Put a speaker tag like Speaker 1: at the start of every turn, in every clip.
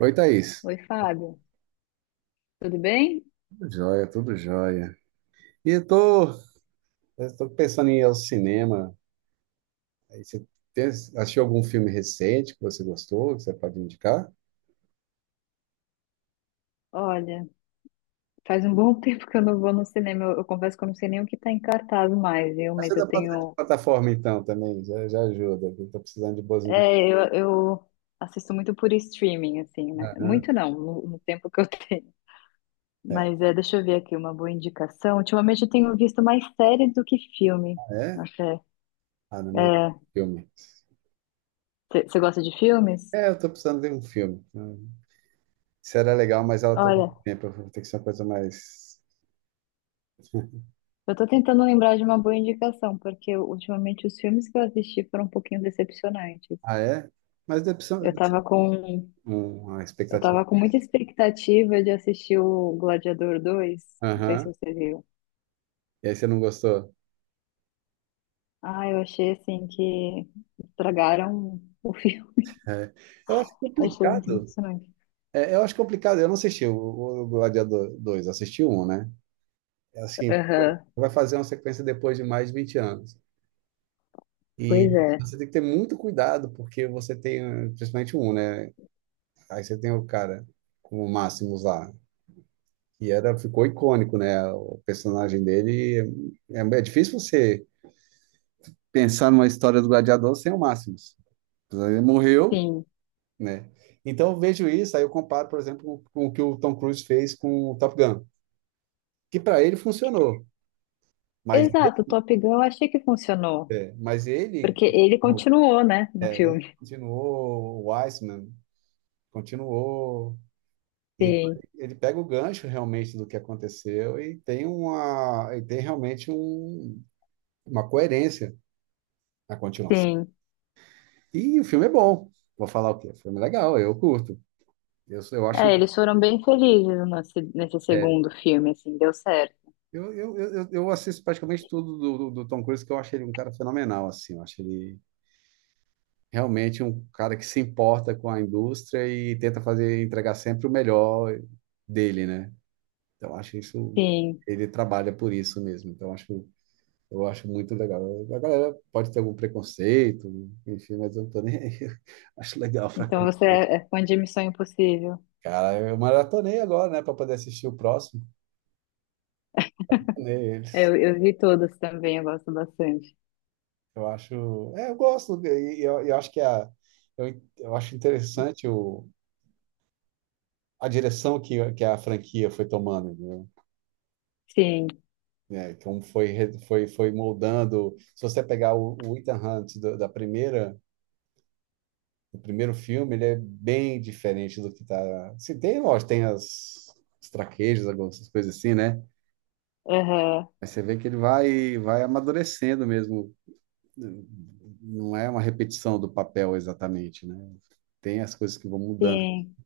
Speaker 1: Oi, Thaís.
Speaker 2: Oi, Fábio. Tudo bem?
Speaker 1: Tudo jóia, tudo jóia. E eu tô pensando em ir ao cinema. Aí você assistiu algum filme recente que você gostou, que você pode indicar?
Speaker 2: Olha, faz um bom tempo que eu não vou no cinema. Eu confesso que eu não sei nem o que tá em cartaz mais, viu?
Speaker 1: Ah, você
Speaker 2: Mas
Speaker 1: é da
Speaker 2: eu tenho.
Speaker 1: plataforma, então, também, já ajuda. Eu tô precisando de boas indicações.
Speaker 2: É, eu assisto muito por streaming, assim, né? Muito não, no tempo que eu tenho.
Speaker 1: É.
Speaker 2: Mas é, deixa eu ver aqui uma boa indicação. Ultimamente eu tenho visto mais séries do que filme.
Speaker 1: Ah, é?
Speaker 2: Até.
Speaker 1: Ah, não, mas é
Speaker 2: É,
Speaker 1: filme.
Speaker 2: você gosta de filmes?
Speaker 1: É, eu tô precisando de um filme. Hum. Isso era legal, mas ela toma
Speaker 2: Olha,
Speaker 1: muito tempo. Tem que ser uma coisa mais...
Speaker 2: eu tô tentando lembrar de uma boa indicação, porque ultimamente os filmes que eu assisti foram um pouquinho decepcionantes.
Speaker 1: Ah, é? Mas decepção...
Speaker 2: Eu tava com
Speaker 1: A
Speaker 2: Eu
Speaker 1: expectativa.
Speaker 2: tava com muita expectativa de assistir o Gladiador dois. Não sei se
Speaker 1: Aham.
Speaker 2: você viu.
Speaker 1: E aí você não gostou?
Speaker 2: Ah, eu achei assim que estragaram o filme.
Speaker 1: É. Eu acho
Speaker 2: Achei muito
Speaker 1: complicado.
Speaker 2: decepcionante.
Speaker 1: É, eu acho complicado. Eu não assisti o Gladiador 2, assisti um, né? É assim,
Speaker 2: Aham.
Speaker 1: vai fazer uma sequência depois de mais de 20 anos.
Speaker 2: Pois
Speaker 1: E
Speaker 2: é.
Speaker 1: você tem que ter muito cuidado, porque você tem, principalmente um, né? Aí você tem o cara com o Máximos lá, que era, ficou icônico, né? O personagem dele. É difícil você pensar numa história do Gladiador sem o Máximos. Ele morreu,
Speaker 2: Sim.
Speaker 1: né? Então eu vejo isso, aí eu comparo, por exemplo, com o que o Tom Cruise fez com o Top Gun, que para ele funcionou. Mas,
Speaker 2: Exato, o Top Gun eu achei que funcionou.
Speaker 1: é, mas ele
Speaker 2: Porque ele
Speaker 1: continuou,
Speaker 2: continuou, né, no filme.
Speaker 1: continuou, o Weissman continuou. Então,
Speaker 2: Sim,
Speaker 1: ele pega o gancho realmente do que aconteceu e tem uma, e tem realmente um, uma coerência na continuação.
Speaker 2: sim.
Speaker 1: E o filme é bom. Vou falar o quê? O filme é legal, eu curto. Eu acho.
Speaker 2: É, eles foram bem felizes nesse, nesse
Speaker 1: É,
Speaker 2: segundo filme, assim, deu certo.
Speaker 1: eu assisto praticamente tudo do Tom Cruise, que eu acho ele um cara fenomenal, assim. Eu acho ele realmente um cara que se importa com a indústria e tenta fazer entregar sempre o melhor dele, né? Então acho isso
Speaker 2: Sim.
Speaker 1: ele trabalha por isso mesmo. Então acho eu acho muito legal. A galera pode ter algum preconceito, enfim, mas eu não tô nem aí. Acho legal pra
Speaker 2: Então
Speaker 1: caralho.
Speaker 2: você é fã de Missão Impossível.
Speaker 1: Cara, eu maratonei agora, né, para poder assistir o próximo.
Speaker 2: É,
Speaker 1: Neles.
Speaker 2: eu vi todas também, eu gosto bastante.
Speaker 1: Eu acho, é, eu gosto e eu acho que é a eu acho interessante o, a direção que a franquia foi tomando, né?
Speaker 2: Sim.
Speaker 1: Né, que um foi, foi, foi moldando. Se você pegar o Ethan Hunt da primeira, do primeiro filme, ele é bem diferente do que tá. Se tem, lógico, tem as, os traquejos, algumas coisas assim, né?
Speaker 2: Aham,
Speaker 1: Mas você vê que ele vai amadurecendo mesmo. Não é uma repetição do papel exatamente, né? Tem as coisas que vão mudando,
Speaker 2: sim.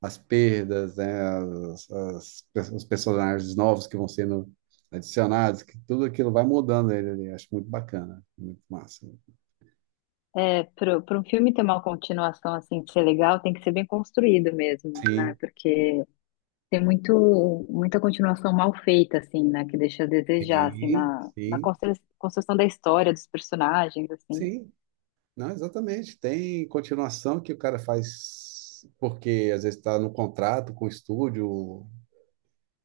Speaker 1: as perdas, né, os personagens novos que vão sendo adicionados, que tudo aquilo vai mudando ele ali. Acho muito bacana, muito massa.
Speaker 2: É, para um filme ter uma continuação assim de ser legal, tem que ser bem construído mesmo, né?
Speaker 1: Sim,
Speaker 2: Porque tem muito, muita continuação mal feita, assim, né? Que deixa a desejar, assim,
Speaker 1: sim,
Speaker 2: na, na
Speaker 1: sim,
Speaker 2: construção da história, dos personagens, assim.
Speaker 1: sim. Não, exatamente. Tem continuação que o cara faz porque às vezes está no contrato com o estúdio,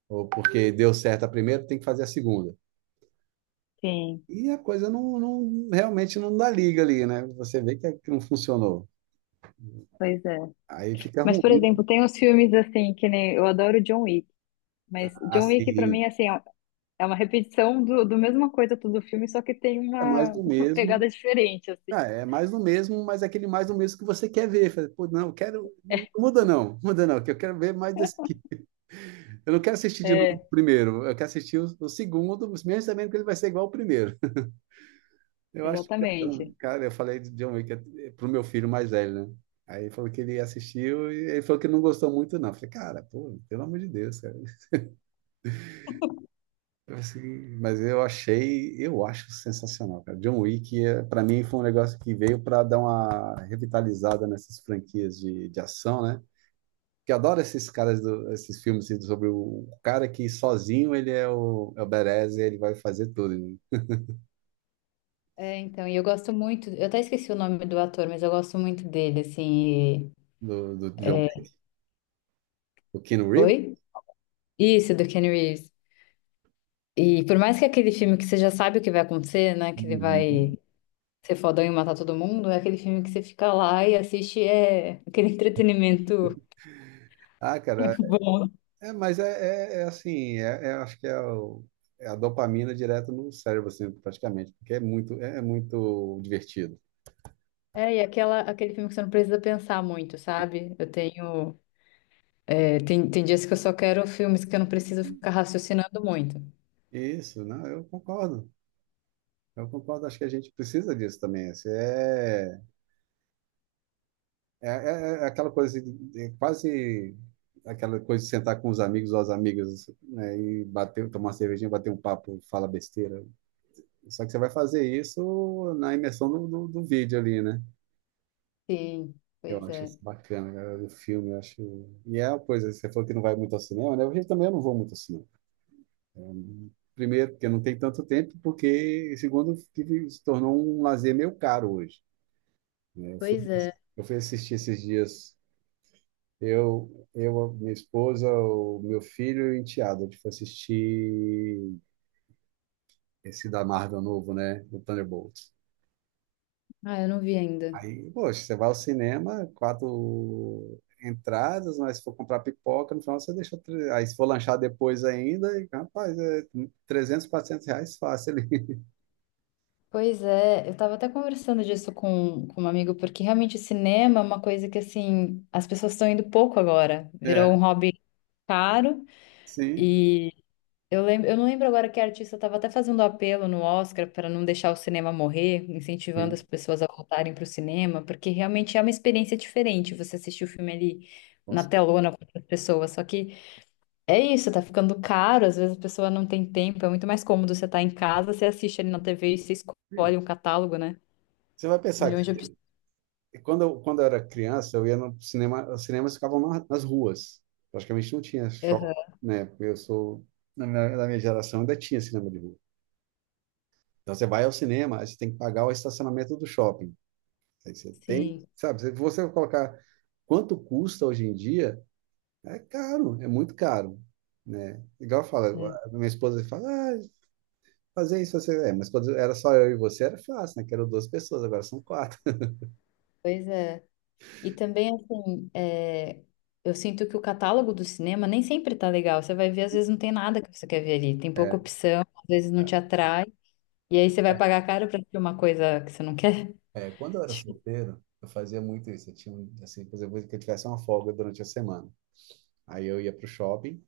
Speaker 1: ou porque deu certo a primeira, tem que fazer a segunda.
Speaker 2: Sim,
Speaker 1: E a coisa realmente não dá liga ali, né? Você vê que, é que não funcionou.
Speaker 2: pois é.
Speaker 1: Aí fica
Speaker 2: Mas, por
Speaker 1: ruim,
Speaker 2: exemplo, tem uns filmes assim, que nem eu adoro John Wick, mas John Wick, pra mim,
Speaker 1: assim,
Speaker 2: assim, é uma repetição do, do mesma coisa todo filme, só que tem
Speaker 1: é mais
Speaker 2: uma,
Speaker 1: do
Speaker 2: uma pegada
Speaker 1: mesmo.
Speaker 2: diferente, assim.
Speaker 1: Ah, é mais do mesmo, mas é aquele mais do mesmo que você quer ver. Fala, pô, não, eu quero. Não muda não, muda não, que eu quero ver mais desse aqui. Eu não quero assistir de novo o
Speaker 2: É,
Speaker 1: primeiro, eu quero assistir o segundo, mesmo sabendo que ele vai ser igual ao primeiro. Eu acho que, então,
Speaker 2: exatamente.
Speaker 1: cara, eu falei de John Wick pro meu filho mais velho, né? Aí ele falou que ele assistiu e ele falou que não gostou muito, não. Eu falei, cara, pô, pelo amor de Deus, cara. Eu assim, mas eu achei, eu acho sensacional, cara. John Wick, é, para mim, foi um negócio que veio para dar uma revitalizada nessas franquias de ação, né? Que eu adoro esses caras, esses filmes assim, sobre o cara que sozinho ele é o, é o badass e ele vai fazer tudo, né?
Speaker 2: É, então, e eu gosto muito, eu até esqueci o nome do ator, mas eu gosto muito dele, assim. E-
Speaker 1: Do John Wick. O Keanu Reeves?
Speaker 2: Oi? Isso, do Keanu Reeves. E por mais que aquele filme que você já sabe o que vai acontecer, né? Que ele
Speaker 1: Uhum.
Speaker 2: vai ser fodão e matar todo mundo, é aquele filme que você fica lá e assiste, é aquele entretenimento
Speaker 1: Ah, cara,
Speaker 2: bom.
Speaker 1: é, mas é, é assim, é, acho que é, é a dopamina direto no cérebro, assim, praticamente, porque é muito, é muito divertido.
Speaker 2: É, e aquela, aquele filme que você não precisa pensar muito, sabe? Eu tenho. É, tem, tem dias que eu só quero filmes que eu não preciso ficar raciocinando muito.
Speaker 1: Isso, não, eu concordo. Eu concordo, acho que a gente precisa disso também. Assim, é, é, é aquela coisa, é quase aquela coisa de sentar com os amigos ou as amigas, né, e bater, tomar uma cervejinha, bater um papo, fala besteira. Só que você vai fazer isso na imersão do vídeo ali, né?
Speaker 2: Sim,
Speaker 1: Eu
Speaker 2: pois
Speaker 1: acho isso
Speaker 2: é.
Speaker 1: bacana, cara, do filme, eu acho. E é uma coisa, você falou que não vai muito ao cinema, né? Eu também não vou muito ao cinema. Primeiro, porque não tem tanto tempo, porque, segundo, que se tornou um lazer meio caro hoje, né?
Speaker 2: Pois é.
Speaker 1: Eu fui assistir esses dias. Eu, a minha esposa, o meu filho e o enteado. A gente foi assistir esse da Marvel novo, né? O Thunderbolts.
Speaker 2: Ah, eu não vi ainda.
Speaker 1: Aí, poxa, você vai ao cinema, quatro entradas, mas se for comprar pipoca, no final você deixa. Aí, se for lanchar depois ainda, e, rapaz, é 300, R$ 400 fácil ali.
Speaker 2: Pois é, eu tava até conversando disso com um amigo, porque realmente o cinema é uma coisa que, assim, as pessoas estão indo pouco agora. Virou
Speaker 1: É,
Speaker 2: um hobby caro
Speaker 1: sim,
Speaker 2: e eu lembro, eu não lembro agora que artista estava até fazendo apelo no Oscar para não deixar o cinema morrer, incentivando as
Speaker 1: sim,
Speaker 2: pessoas a voltarem para o cinema, porque realmente é uma experiência diferente você assistir o filme ali
Speaker 1: com
Speaker 2: na telona com outras pessoas. Só que é isso, tá ficando caro, às vezes a pessoa não tem tempo, é muito mais cômodo você estar em casa, você assiste ali na TV e você
Speaker 1: certeza.
Speaker 2: escolhe um catálogo, né?
Speaker 1: Você vai pensar que
Speaker 2: Milhões de opções.
Speaker 1: e quando eu, quando eu era criança, eu ia no cinema, os cinemas ficavam nas ruas. Praticamente não tinha shopping,
Speaker 2: Aham.
Speaker 1: né? Porque eu sou, na minha geração ainda tinha cinema de rua. Então você vai ao cinema, aí você tem que pagar o estacionamento do shopping. Aí você tem,
Speaker 2: Sim,
Speaker 1: sabe? Se você colocar quanto custa hoje em dia, é caro, é muito caro, né? Igual eu falo,
Speaker 2: é.
Speaker 1: a minha esposa fala, ah, fazer isso, você... É, mas quando era só eu e você era fácil, né? Que eram duas pessoas, agora são quatro.
Speaker 2: Pois é. E também, assim, é, eu sinto que o catálogo do cinema nem sempre tá legal. Você vai ver, às vezes não tem nada que você quer ver ali. Tem pouca
Speaker 1: É.
Speaker 2: opção, às vezes não te atrai. E aí você vai pagar caro pra assistir uma coisa que você não quer.
Speaker 1: É, quando eu era solteiro, eu fazia muito isso. Eu tinha, assim, por exemplo, que eu tivesse uma folga durante a semana. Aí eu ia pro shopping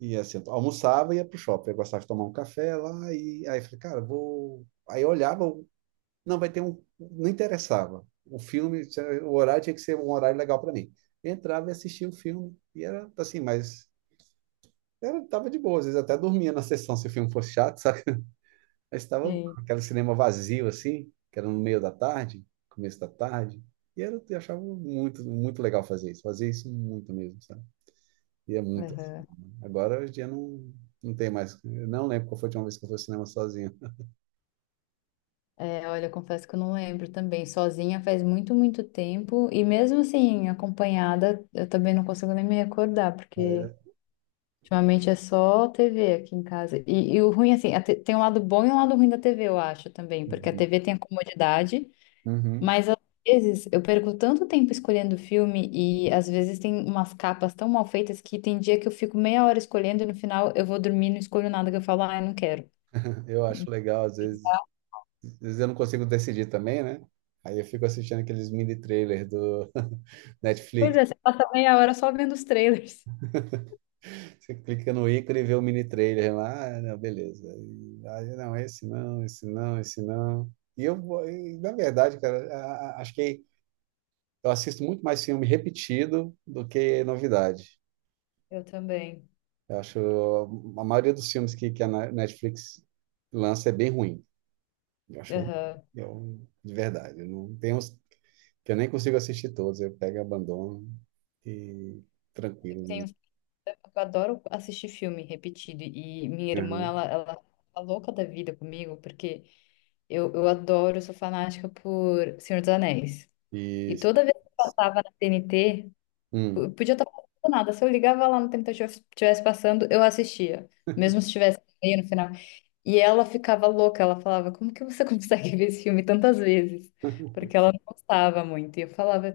Speaker 1: e, assim, eu almoçava e ia pro shopping. Eu gostava de tomar um café lá e aí eu falei, cara, vou... Aí eu olhava, não, vai ter um... Não interessava. O filme, o horário tinha que ser um horário legal para mim. Eu entrava e assistia o filme e era, assim, mas... Era, tava de boa, às vezes até dormia na sessão se o filme fosse chato, sabe? Aí estava
Speaker 2: Sim.
Speaker 1: aquele cinema vazio, assim, que era no meio da tarde, começo da tarde. E era, eu achava muito, muito legal fazer isso. Fazer isso muito mesmo, sabe? E é muito assim,
Speaker 2: Aham.
Speaker 1: né? Agora, hoje em dia, não, não tem mais. Eu não lembro qual foi a última vez que eu fui ao cinema sozinho.
Speaker 2: É, olha, eu confesso que eu não lembro também. Sozinha faz muito, muito tempo. E mesmo assim, acompanhada, eu também não consigo nem me recordar, porque
Speaker 1: É.
Speaker 2: ultimamente é só TV aqui em casa. E o ruim, assim, a tem um lado bom e um lado ruim da TV, eu acho também, porque a
Speaker 1: Uhum.
Speaker 2: TV tem a comodidade,
Speaker 1: Uhum.
Speaker 2: mas às vezes eu perco tanto tempo escolhendo filme e às vezes tem umas capas tão mal feitas que tem dia que eu fico meia hora escolhendo e no final eu vou dormir e não escolho nada, que eu falo, ah, eu não quero.
Speaker 1: Eu acho legal, às vezes eu não consigo decidir também, né? Aí eu fico assistindo aqueles mini trailers do
Speaker 2: Pois
Speaker 1: Netflix.
Speaker 2: é, você passa meia hora só vendo os trailers.
Speaker 1: Você clica no ícone e vê o mini trailer lá, ah, não, beleza. E, aí, não, esse não, esse não, esse não. E eu, e, na verdade, cara, acho que eu assisto muito mais filme repetido do que novidade.
Speaker 2: Eu também.
Speaker 1: Eu acho a maioria dos filmes que a Netflix lança é bem ruim. Eu acho ruim,
Speaker 2: Aham.
Speaker 1: eu, de verdade. Eu não tenho uns que eu nem consigo assistir todos. Eu pego e abandono e
Speaker 2: Eu
Speaker 1: tranquilo.
Speaker 2: tenho Eu adoro assistir filme repetido. E minha irmã,
Speaker 1: Uhum.
Speaker 2: ela tá louca da vida comigo, porque eu adoro, eu sou fanática por Senhor dos Anéis.
Speaker 1: E,
Speaker 2: E toda vez que eu passava na TNT, p-
Speaker 1: hum,
Speaker 2: podia estar passando nada. Se eu ligava lá no TNT, eu estivesse passando, eu assistia. Mesmo se tivesse meio no final. E ela ficava louca, ela falava, como que você consegue ver esse filme tantas vezes? Porque ela não gostava muito. E eu falava.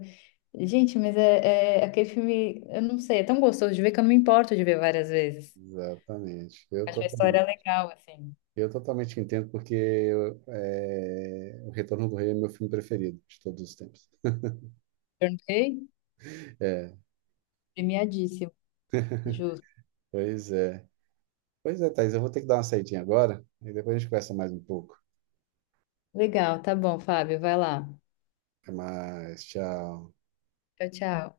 Speaker 2: Gente, mas é, é aquele filme, eu não sei, é tão gostoso de ver que eu não me importo de ver várias vezes.
Speaker 1: exatamente. Eu tô
Speaker 2: Acho a
Speaker 1: com
Speaker 2: história legal, assim.
Speaker 1: eu totalmente entendo, porque é, O Retorno do Rei é meu filme preferido de todos os tempos.
Speaker 2: Tornei
Speaker 1: É,
Speaker 2: premiadíssimo, justo.
Speaker 1: pois é. Pois é, Thaís, eu vou ter que dar uma saidinha agora, e depois a gente conversa mais um pouco.
Speaker 2: Legal, tá bom, Fábio, vai lá.
Speaker 1: Até mais, tchau.
Speaker 2: Tchau, tchau.